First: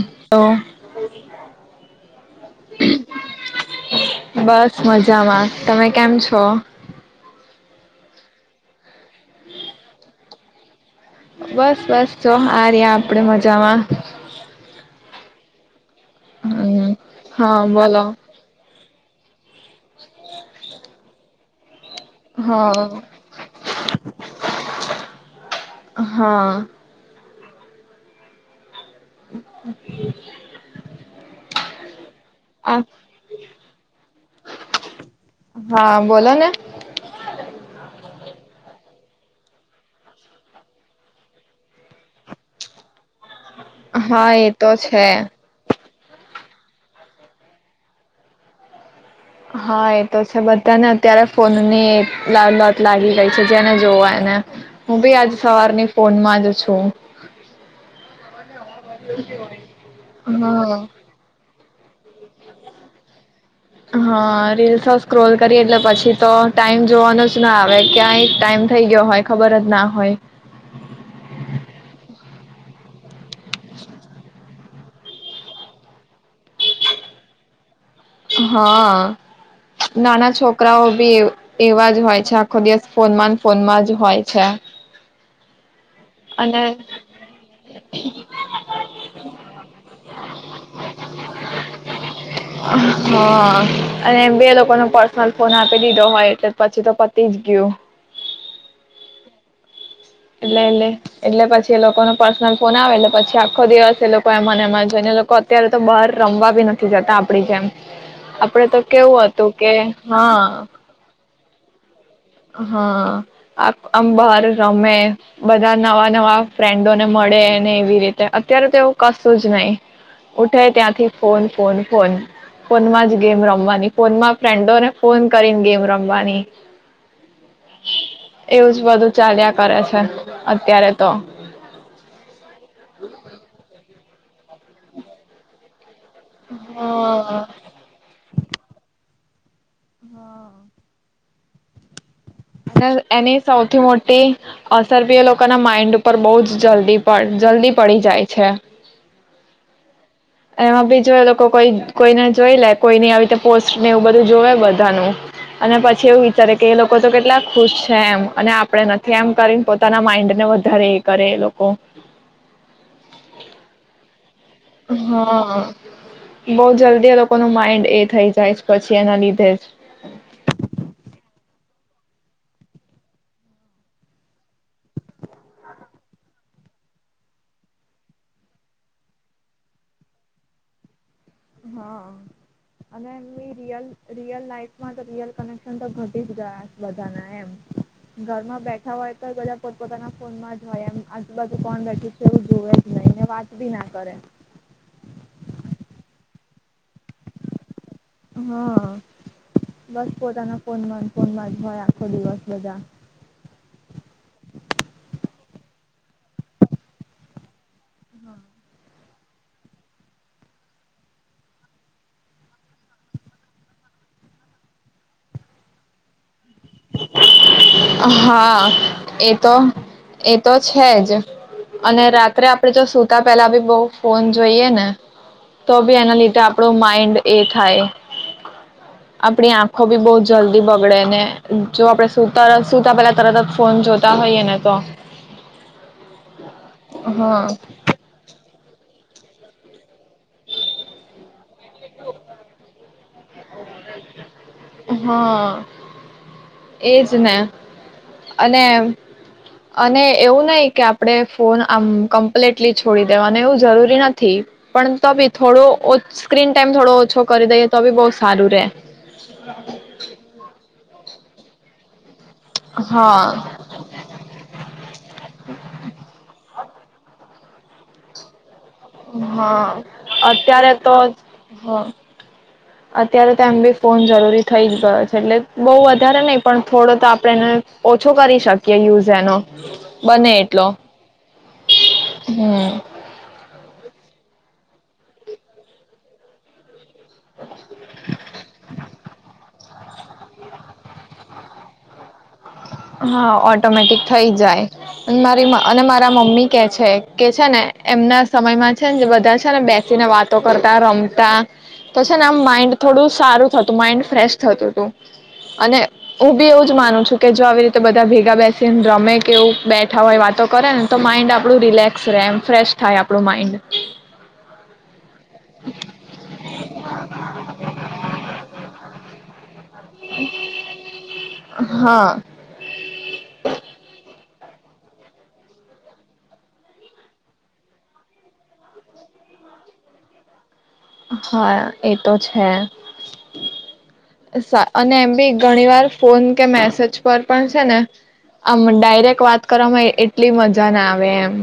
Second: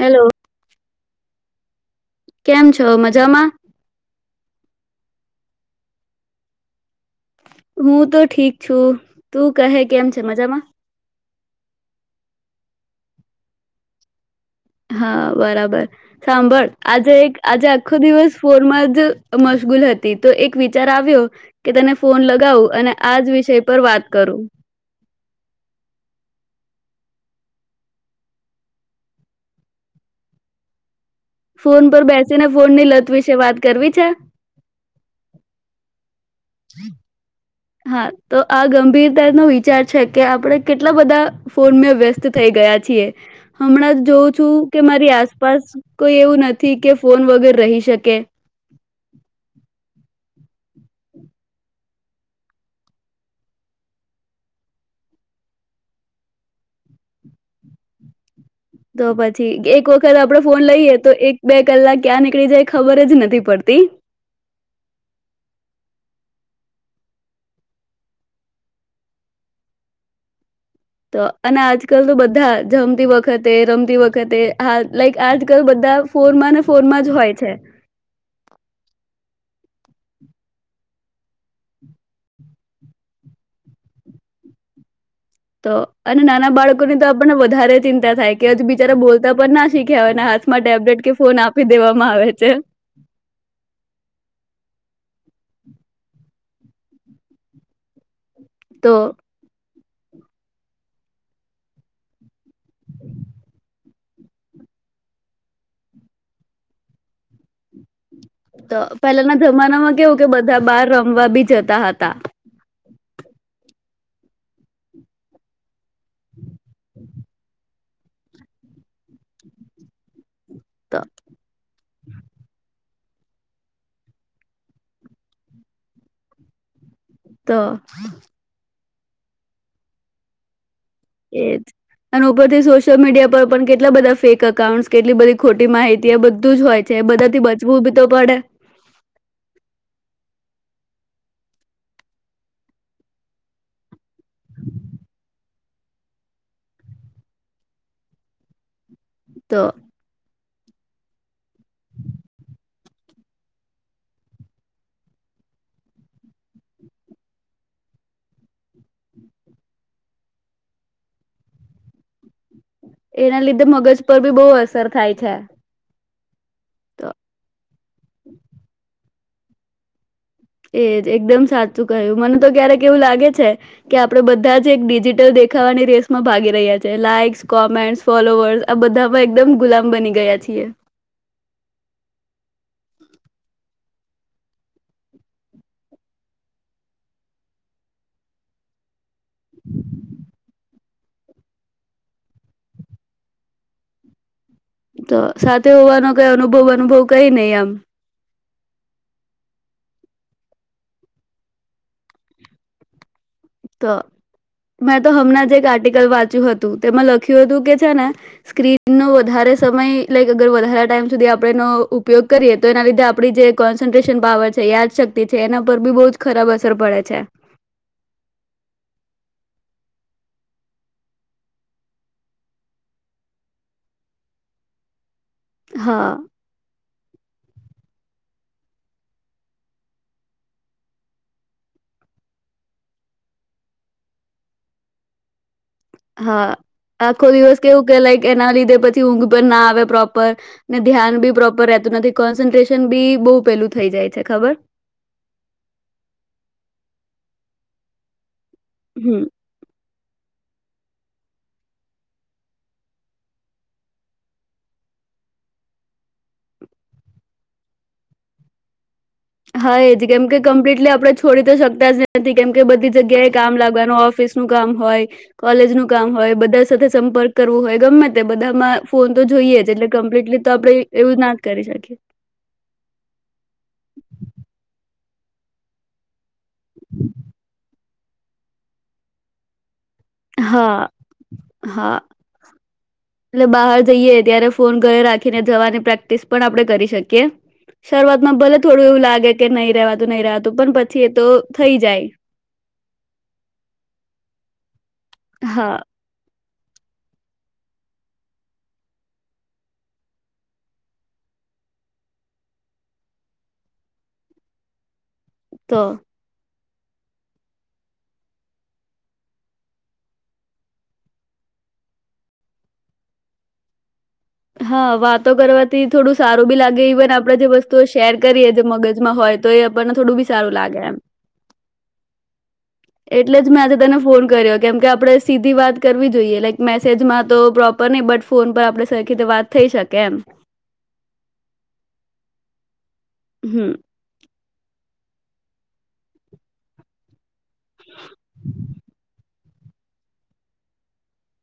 Hello તો. કેમ છો મજામાં? બસ મજામાં તમે કેમ છો? હું તો ઠીક છું તું કહે કેમ છે મજામાં. બસ બસ જો આ રહ્યા આપડે મજામાં. હા બરાબર સાંભળ હમ આજે એક હા આજે આખો બોલો દિવસ ફોરમાં જ મશગુલ હ તો એક વિચાર આવ્યો. કે તેને ફોન લગાવું હા અને આ જ વિષય પર વાત કરું. હા. [unintelligible] ફોન પર બેસીને આ ફોનની લત વિશે વાત કરવી છે. હા બોલો ને હા તો આ ગંભીર તેનુ વિચાર છે કે આપડણે કેટલા બધા ફોનમાં વ્યસ્ત થઈ ગયા છીએ. હમણાં જ હા જોઉં એ છું તો કે છે મારી આસપાસ કોઈ એવું નથી કે ફોન વગર રહી શકે. હા એ તો છે બધા ને અત્યારે ફોન ની લ લત લાગી ગઈ છે જેને જોવાયને હું બી આજે સવારની ફોનમાં જ છું. તો પછી એક વખત આપડો ફોન હા લઈએ તો એક બે કલાક ક્યાં નીકળી જાય ખબર જ નથી પડ હા રીલસ સ્ક્રોલ કરી એટલે પછી તો ટાઈમ જોવાનો જ ના આવે ક્યાંય ટાઈમ થઈ ગયો હોય ખબર જ ના હોય. તો અને આજકાલ તો બધા જમતી વખત વખતે રમતી વખતે હા લાઈક આજકાલ બધા ફોરમાં ને ફોર માં જ હોય છે. હા નાના છોકરાઓ બી એ એવા જ હોય છે આખો દિવસ ફોનમાં ફોનમાં જ હોય છે. તો. અને નાના બાળકોની તો આપણને વધારે ચિંતા થાય કે હજુ બિચારા બોલતા પણ ના શીખે હવે એન હાથ છે હા અને બે લોકો ન પર્સ ફોન આપી દીધો હોય એટલે પછી તો પતી જ ગયું. તો. એટલે, એટલે, એટલે પછી એ લોકોને પર્સનલ ફોન આવે એટલે પછી, આખો દિવસ તે લોકો એ મને એમાં છેને લોકો અત્યારે તો બહાર રમવા બી નથી જતા આપડી જેમ આપડે તો કેવું પહેલાના હતું કે જમાનામાં કેવું કે હા બધા બાર રમવા બી જતા હતા. હા આમ બાર રમે બધા નવા નવા ફ્રેન્ડો ને મળે ને એવી અત્યારે તોવું કશું જ નહીિ ઉઠે તો ત્યાંથી ફોન ફોન ફોન ફોનમાં જ ગેમ રમવાની ફોનમાં ફ્રેન્ડોને ફોન કરીને ગેમ રમવાની તો એવું બધું ચાલ્યા કરે છે અત્યારે, તો એજ અન ઉપરથી સોશિયલ મીડિયા પર પણ કેટલા બધા ફેક અકાઉન્ટસ કેટલી બધી ખોટી માહિતી ત્યા બધું જ હોય છે એ બધા હા, થી બચવું બી તો પડે હા એની સૌથી મોટી અસર બી એ લોકોના માઇન્ડ ઉપર બહ જ જલ્દી જલ્દી પડી જાય છે તો. એમાં બી જો એ લોકો કોઈને જોઈ લે કોઈની આવી રીતના પોસ્ટ ને એવું બધું જોવે બધાનુ અને પછી એવું વિચારે કે એ લોકો તો કેટલાક ખુશ છે એમ અને આપણે નથી એમ કરીને, પોતાના માઈન્ડને વધારે એ કરે એ લોકો. એના લીધે મગજ પર બી બહુ અસર થાય છે. હા બહુ જલ્દી તો એ લોકોનું માઇન્ડ એ થઈ જાય પછી એના લીધે જ એજ એકદમ સાચું કહ્યું મને તો ક્યારેક એવું લાગે છે કે આપડે બધા જ એક ડિજિટલ દેખાવાની રેસ માં ભાગી રહ્યા છે લાઈક્સ કોમેન્ટ્સ ફોલોવર્સ આ બધામાં એકદમ ગુલામ બની ગયા છીએ. હા અને એમની રલ રિયલ લાઈફમાં તો રિયલ કનેક્શન તો ઘટી જ ગયા બધાના એમ ઘરમાં બેઠા હોય તો બધા પોતપોતાના ફોનમાં જ હોય એમ આજુબાજુ કોણ બેઠું છે, એવું જોવે જ નહી ને વાત બી ના કરે. તો સાથે હોવાનો કઈ અનુભવ અનુભવ કઈ નહી આમ. હા બસ પોતાના ફોનમાં ફોનમાં ભ આખો દિવસ બધા. તો મેં તો હમણાં જે એક આર્ટિકલ વાંચ્યું હતું તેમાં લખ્યું હતું કે છે ને સ્ક્રીન નો વધારે સમય લાઈક અગર વધારે ટાઈમ સુધી આપણે એનો ઉપયોગ કરીએ તો એના લીધે આપણી જે કોન્સન્ટ્રેશન પાવર છે યાદશક્તિ છે એના પર બી બહુ જ ખરાબ સર પડે છે. હા એ તો એ તો છે જ અને રાત્રે આપણેે જો સુતા પેલા બી બહ ફોન જોઈએ ને તો બી હા એના લીધે આપડો માઈન્ડ એ થાય. આપડી આંખો બી બહ જલ્દી બગડે ને જો આપણેે ત સુતા પેલા તરત જ ફોન જોતા હોઈએ ને તો. હા આખો હા દિવસ કેવું કે લાઈક એના લીધે પછી ઊંઘ પન ના આવે પ્રોપ ને ધ્યાન ભી પ્રોપર રહેતું નથી કોનાંત્રેશન બી બહુ પેલું થઈ જાય છે ખબર. હા એજ ને. અને હમ અને એવું નહી કે આપણે ફોન આમ કમ્પ્લીટલી છોડી દેવા અને એવું જરૂરી નથી પણ તો બી થોડો સ્ક્રીન ટાઈમ થોડો ઓછો કરી દઈએ તો બી બહુ સારું રે. હા એ જ કેમ કે કમ્પ્લીટલી આપડે છોડી તો શકતા જ. નથી કેમ કે બધી હા જગ્યા એ કામ લાગવાનું ઓફિસ નું કામ હોય કોલેજ નું કામ હોય બધા સાથે સંપર્ક કરવું હોય ગમે તે બધામાં. ફોન તો જોઈએ હા જ એટલે કમ્પ્લીટલી તો આપણેે એવું ના કરી હા શકીએ અત્યારે તો એમ બી ફોન જરૂરી થઈ જ ગયો છે એટલે બહુ વધારે નઈ પણ થોડો તો આપણે એને. ઓછો કરી શકીએ યુઝ એનો બને એટલો હા હા હમ એટલે બહાર જઈએ ત્યારે ફોન ઘરે રાખીને જવાની પ્રેક્ટિસ પણ આપણે કરી શકીએ શરૂઆતમાં ભલે થોડું એવું લાગે કે નહી રેવતુ નહી રેવાતુ પણ પછી એ તો થઈ જાય હા ઓટોમેટિક થઇ જાય મારી હા અને મારા મમ્મી કે છે કે છે ને એમના સમયમાં છે ને જે બધા છે ને બેસીને વાતો કરતા રમતા તો છે ને આમ માઈન્ડ થોડું સારું થતું માઈન્ડ ફ્રેશ થતું હતું અને તો ઉ બી એવુંજ માનું છું કે જો આવી રીતે બધા ભેગા બેસીને રમે કે એવું બેઠા હોય વાતો કરે ને તો માઇન્ડ આપણું રિલેક્સ રહે એમ ફ્રેશ થાય આપણું માઇન્ડ હા વાતો કરવાથી થોડું સારું બી લાગે ઇવન આપણેે જે વસ્તુઓ શેર કરીએ જે મગજમાં હોય તો એ થોડું બી સારું લાગે હા એટલે જ મે આજે તને ફોન કર્યો કેમ કે આપણે સીધી વાત કરવી જોઈએ લાઈક મેસેજમાં તો પ્રોપર નહી બટ ફોન પર આપણે સરખી રીતે વાત થઈ શકે એમ હા એ તો છે હમ અને એમ બી ઘણી વાર ફોન કે મેસેજ પર પણ છે ને આમ ડાયરેક્ટ વાત કરવામાં એટલી મજા ના આવે એમ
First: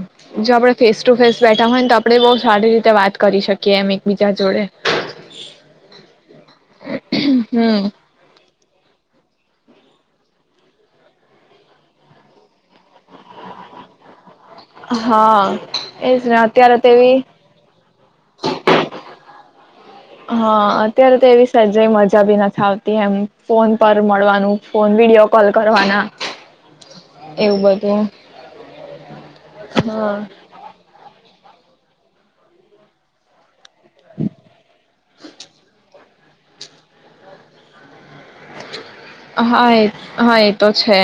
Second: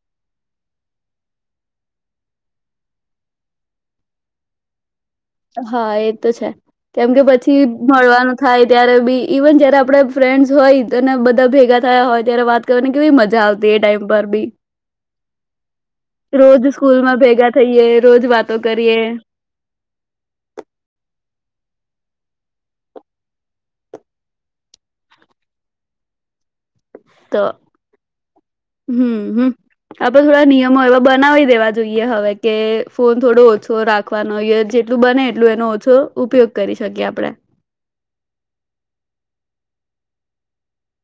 જો આપડણે ફેસ ટુ ફેસ બેઠા હોય ને તો આપડે બહુ સારી રીતે વાત કરી શકીએ એમ. બીજા જોડે હા એ તો છે કેમ કે પછી હમ મળવાનું થાય. ત્યારે બી ઇવન જયારે આપડ ફ્રેન્ડસ હોય અનેને બધા ભેગા થયા હોય ત્યારે, વાત કરવાને કેવી મજા આવતી એ ટાઈમ પર બી હા. એજ ને રોજ અત્યારે તો એવી સ્કૂલમાં ભેગા થઈએ રોજ વાતો કરીએ હા અત્યારે તો એવી સજાઈ મજા બી નથી આવતી એમ ફોન પર મળવાનું ફોન વિડીિયો કોલ કરવાના તો એવું બધું હમ હમ આપડે હા થોડા નિયમો એવા બનાવી દેવા જોઈએ હવે કે ફોન થોડો ઓછો ઓછો રાખવાનો ય જેટલું બને એટલું એનો ઓછો ઉપયોગ કરી શકીએ આપણેે. હા એ હા એ તો છે.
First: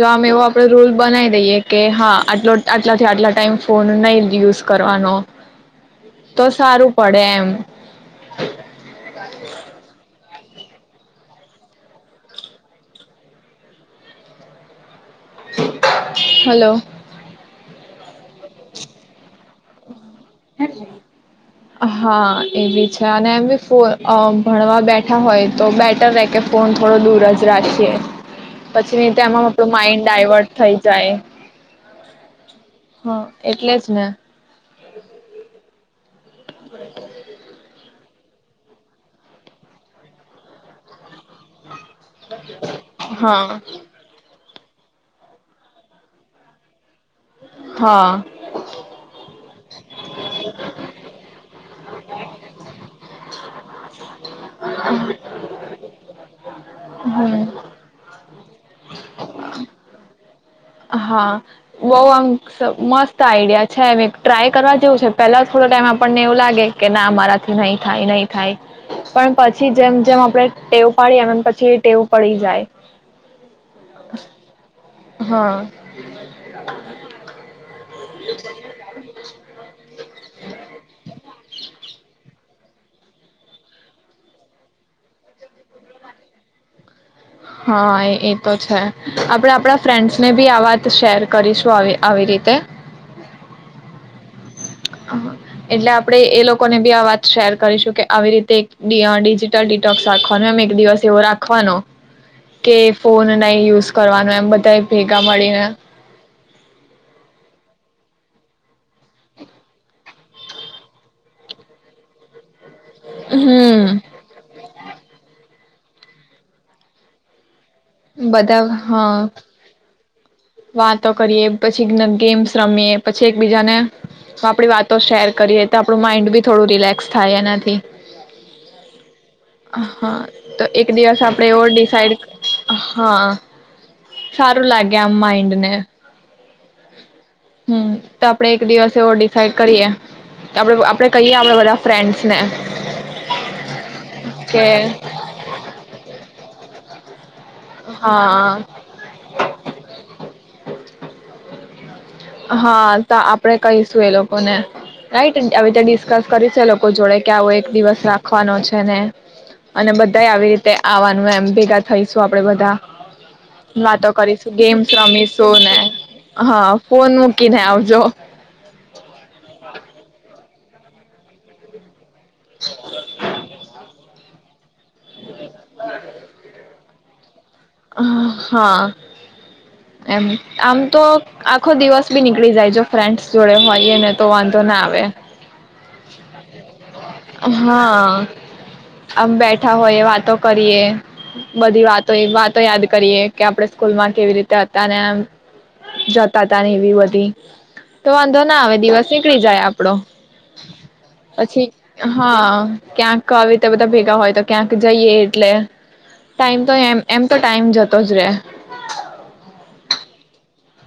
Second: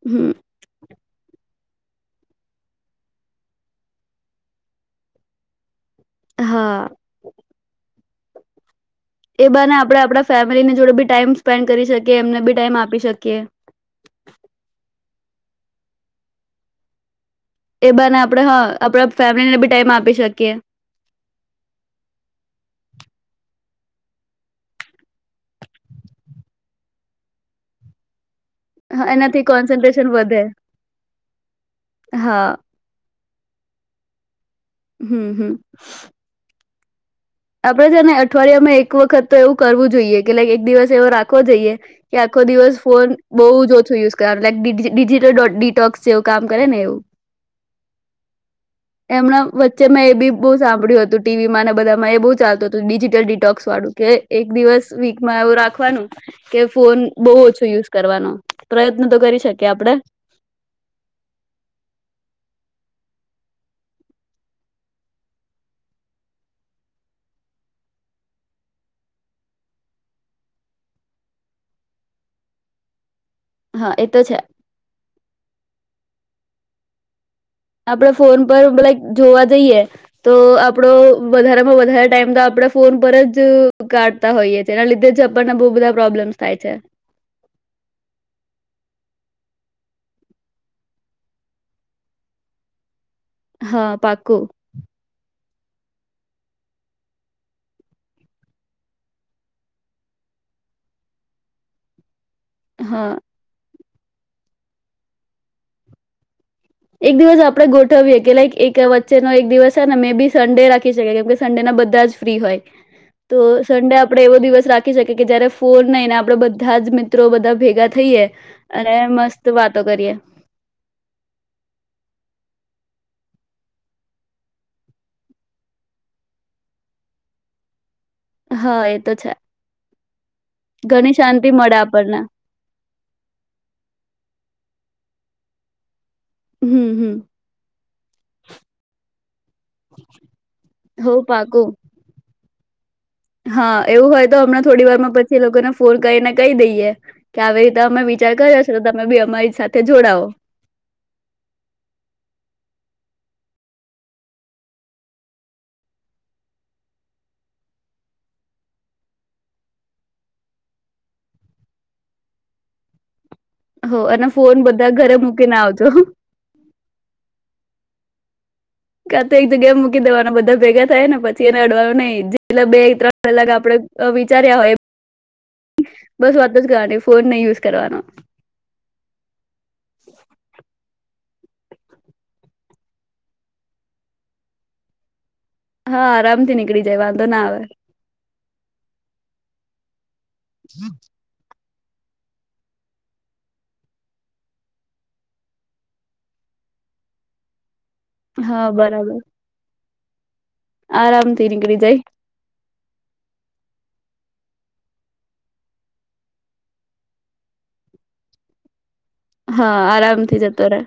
જમ હમ એવો આપડે રૂલ બનાવી દઈએ કે હા આટલો આટલાથી આટલા ટાઈમ ફોન નહી યુઝ કરવાનો. તો હા સારું પડે એમ. [inaudible] એ બ ને આપડે આપડા ફેમિલીની જોડે બી ટાઈમ સ્પેન્ડ કરી શકીએ એમને બી ટાઈમ આપી શકીએ. હલો. એ બને આપે હા આપડે ફેમિલી ને બી ટમ આપી શકીએ હા એ બી છે અને એમ ફ ભણવા બેઠા હોય તો બેટર રહેે કે ફોન થોડો દૂર જ રાખીએ. પછી એનાથી તેમાં આપણું માઈન્ડ કોન્સન્ટ્રેશન વધે ડાયવર્ટ થઈ જાય હા હ. એટલે જ ને. હમ હમ. [inaudible] [inaudible] આપડે છે ને અઠવાડિયામાં એક વખત તો એવું કરવું જોઈએ કે એક દિવસ એવો રાખવો જોઈએ કે આખો દિવસ ફોન હા બઉુ ઓછો યુઝ કર લકિજિટલિટોક્સ જેવું કામ કરે ને એવું. હા એમના વચ્ચે મેં એ બી બહ સાંભળ્યું હતું ટીવીમાં બધા બુ ચાલત હતું ડિજિટલ ડિટોક્સ વાળું કે એક દિવસ વીકમાં એવું રાખવાનું કે ફોન બહ હમ ઓછો યુઝ કરવાનો. પ્રયત્ન તો કરી શકીએ આપડે. હા બઉ આમ મસ્ત આઈડિયા છે ટ્રાય કરવા જેવું છે પેલા થોડો ટાઈમ આપણને એવું લાગે કે ના અ મારાથી નહી થાય નહી થાય પણ પછી જેમ જેમ આપણે ટેવ પાડી એમમ પછી ટેવ પડી જાય હા એતો છે. હા. આપણે ફોન પરલાક જોવા જઈએ તો આપડો વધારામાં વધારે ટાઈમ તો આપણે ફોન પર જ કાઢતા હોઈએ એના લીધે જ આપણને બહુ બધા પ્રોબ્લેમ્સ થાય છે. હા એ તો છે આપડે આપણા ફ્રેન્ડ્સ ને ભી આ વાત શેર કરીશું આવી રીતે હા પાકું. એટલે આપણે એ લોકોને બી આ વાત શેર કરીશું કે આવી રીતે એક ડિજિટલ ડિટોક્સ રાખવાનું એમ એક દિવસ એવો રાખવાનો કે હા ફોન નહી યુઝ કરવાનું એમ બધાએ ભેગા મળીને એક દિવસ આપણે ગોઠવીએ કે લાઈક એક વચ્ચેનો એક દિવસ છે ને મે બી સન્ડે રાખી શકીએ કેમ કે સન્ડે ના બધા જ ફ્રી હોય. તો હમ સન્ડે આપણે એવો દિવસ રાખી શકીએ કે જયારે ફોન નઈ ને આપણે બધાં જ મિત્રો બધાં ભેગ ગા થઈએ. બધા અને હા મસ્ત વાતો કરીએ. વાતો કરીએ, પછી ગેમ્સ રમીએ પછી, એકબીજાને આપણી વાતો શેર કરીએ, તો આપણું માઈન્ડ બી થોડું રિલેક્સ થાય એનાથી હહ એ તો છે હહ તો એક ઘણી દિવસ શાંતિ આપણેે એવો મળે આપણને ડિસાઈડ હહ સારું લાગે. કે આમ માઈ ઈન્ડને હમ હમ હમ તો આપણે એક દિવસ એવો ડિસાઇડ કરીએ આપડે આપડે કહીએ આપડે બધા ફ્રેન્ડસને હહ એવું હોય તો હમણાં, થોડીવારમાં પછી એ લોકોને ફોન કરીને કહી દઈએ. કે આવી રીતે અમે વિચાર હા કર્યો છે તો તમે બી અમારી સાથે જોડાવો હા તો આપણે કહીશું એ લોકોને રાઈટ આવી રીતે ડિસ્કસ કરીશું એ લોકો જોડે કે આવો એક દિવસ રાખવાનો છે. ને અને બધા આવી રીતે આવવાનું એમ ભેગા થઈશું આપણે બધાં હો વાતો અને કરીશું, ફોન ગેમ્સ બધા ઘરે મૂકીને રમીશું ને આવજો હહ ફોન કીને આવજો કાતે એક તો ગેમ મૂકી દેવાના બધાં ભેગા થાયને પછી એને અડવાનું નઈ જેટલા બે ત્રણ કલાક આપણે વિચાર્યા હોય બસ વાત જ કરવાની ફોન નહીં યુસ હા એમ આમ તો આખો દિવસ બી નીકળી જાય જો ફ્રેન્ડ્સ જોડે હોઈએ ને તો વાંધો ના આવે હા આરામ થી નીકળી જાય વાંધ હા આમ બેઠા હોય વાત તો કરીએ બધી વાતો વાતો યાદ કરીએ કે આપણેે સ્કૂલમાં કેવી રીતે હતા ને એમ, જતાતા ને એવી બધી. તો વાંધો ના હા આવે દિવસ બરાબર નીકળી જાય આપ પણો. આરામથી નીકળી જા હા. ક્યાંક આવી રીતે બધા ભેગા હોય તો ક્યાંક જઈએ એટલે, ટાઈમ તો એમે એમ તો ટાઈમ જતો જ રે. હા આરામથી જતો રે.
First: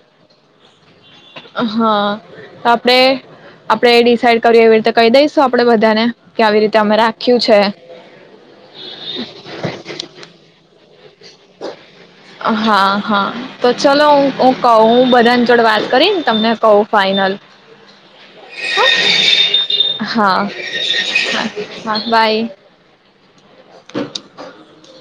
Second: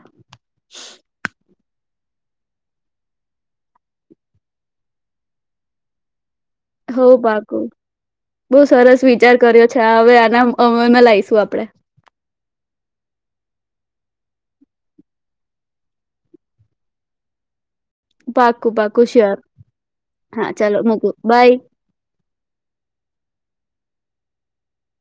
હા, તો આપડે આપડે ડિસઇડ કર્યું એવી રીતે કહી દઈશું આપડે બધાને. કે આવી રીતે અમે હઉ રાખ્યું છે પાક્કું, બઉ સરસ વિચાર કર્યો છે આ હવે આના અ એમાં લાઈશું આપડે. હા હા તો ચલો હું હું કહું હું બધાની જોડ વાત કરીને તમને કહું ફાઈનલ. પાક્કું પાક્કું શ્યોર, હા ચાલો મુકું હા બાય. હા બાય [inaudible]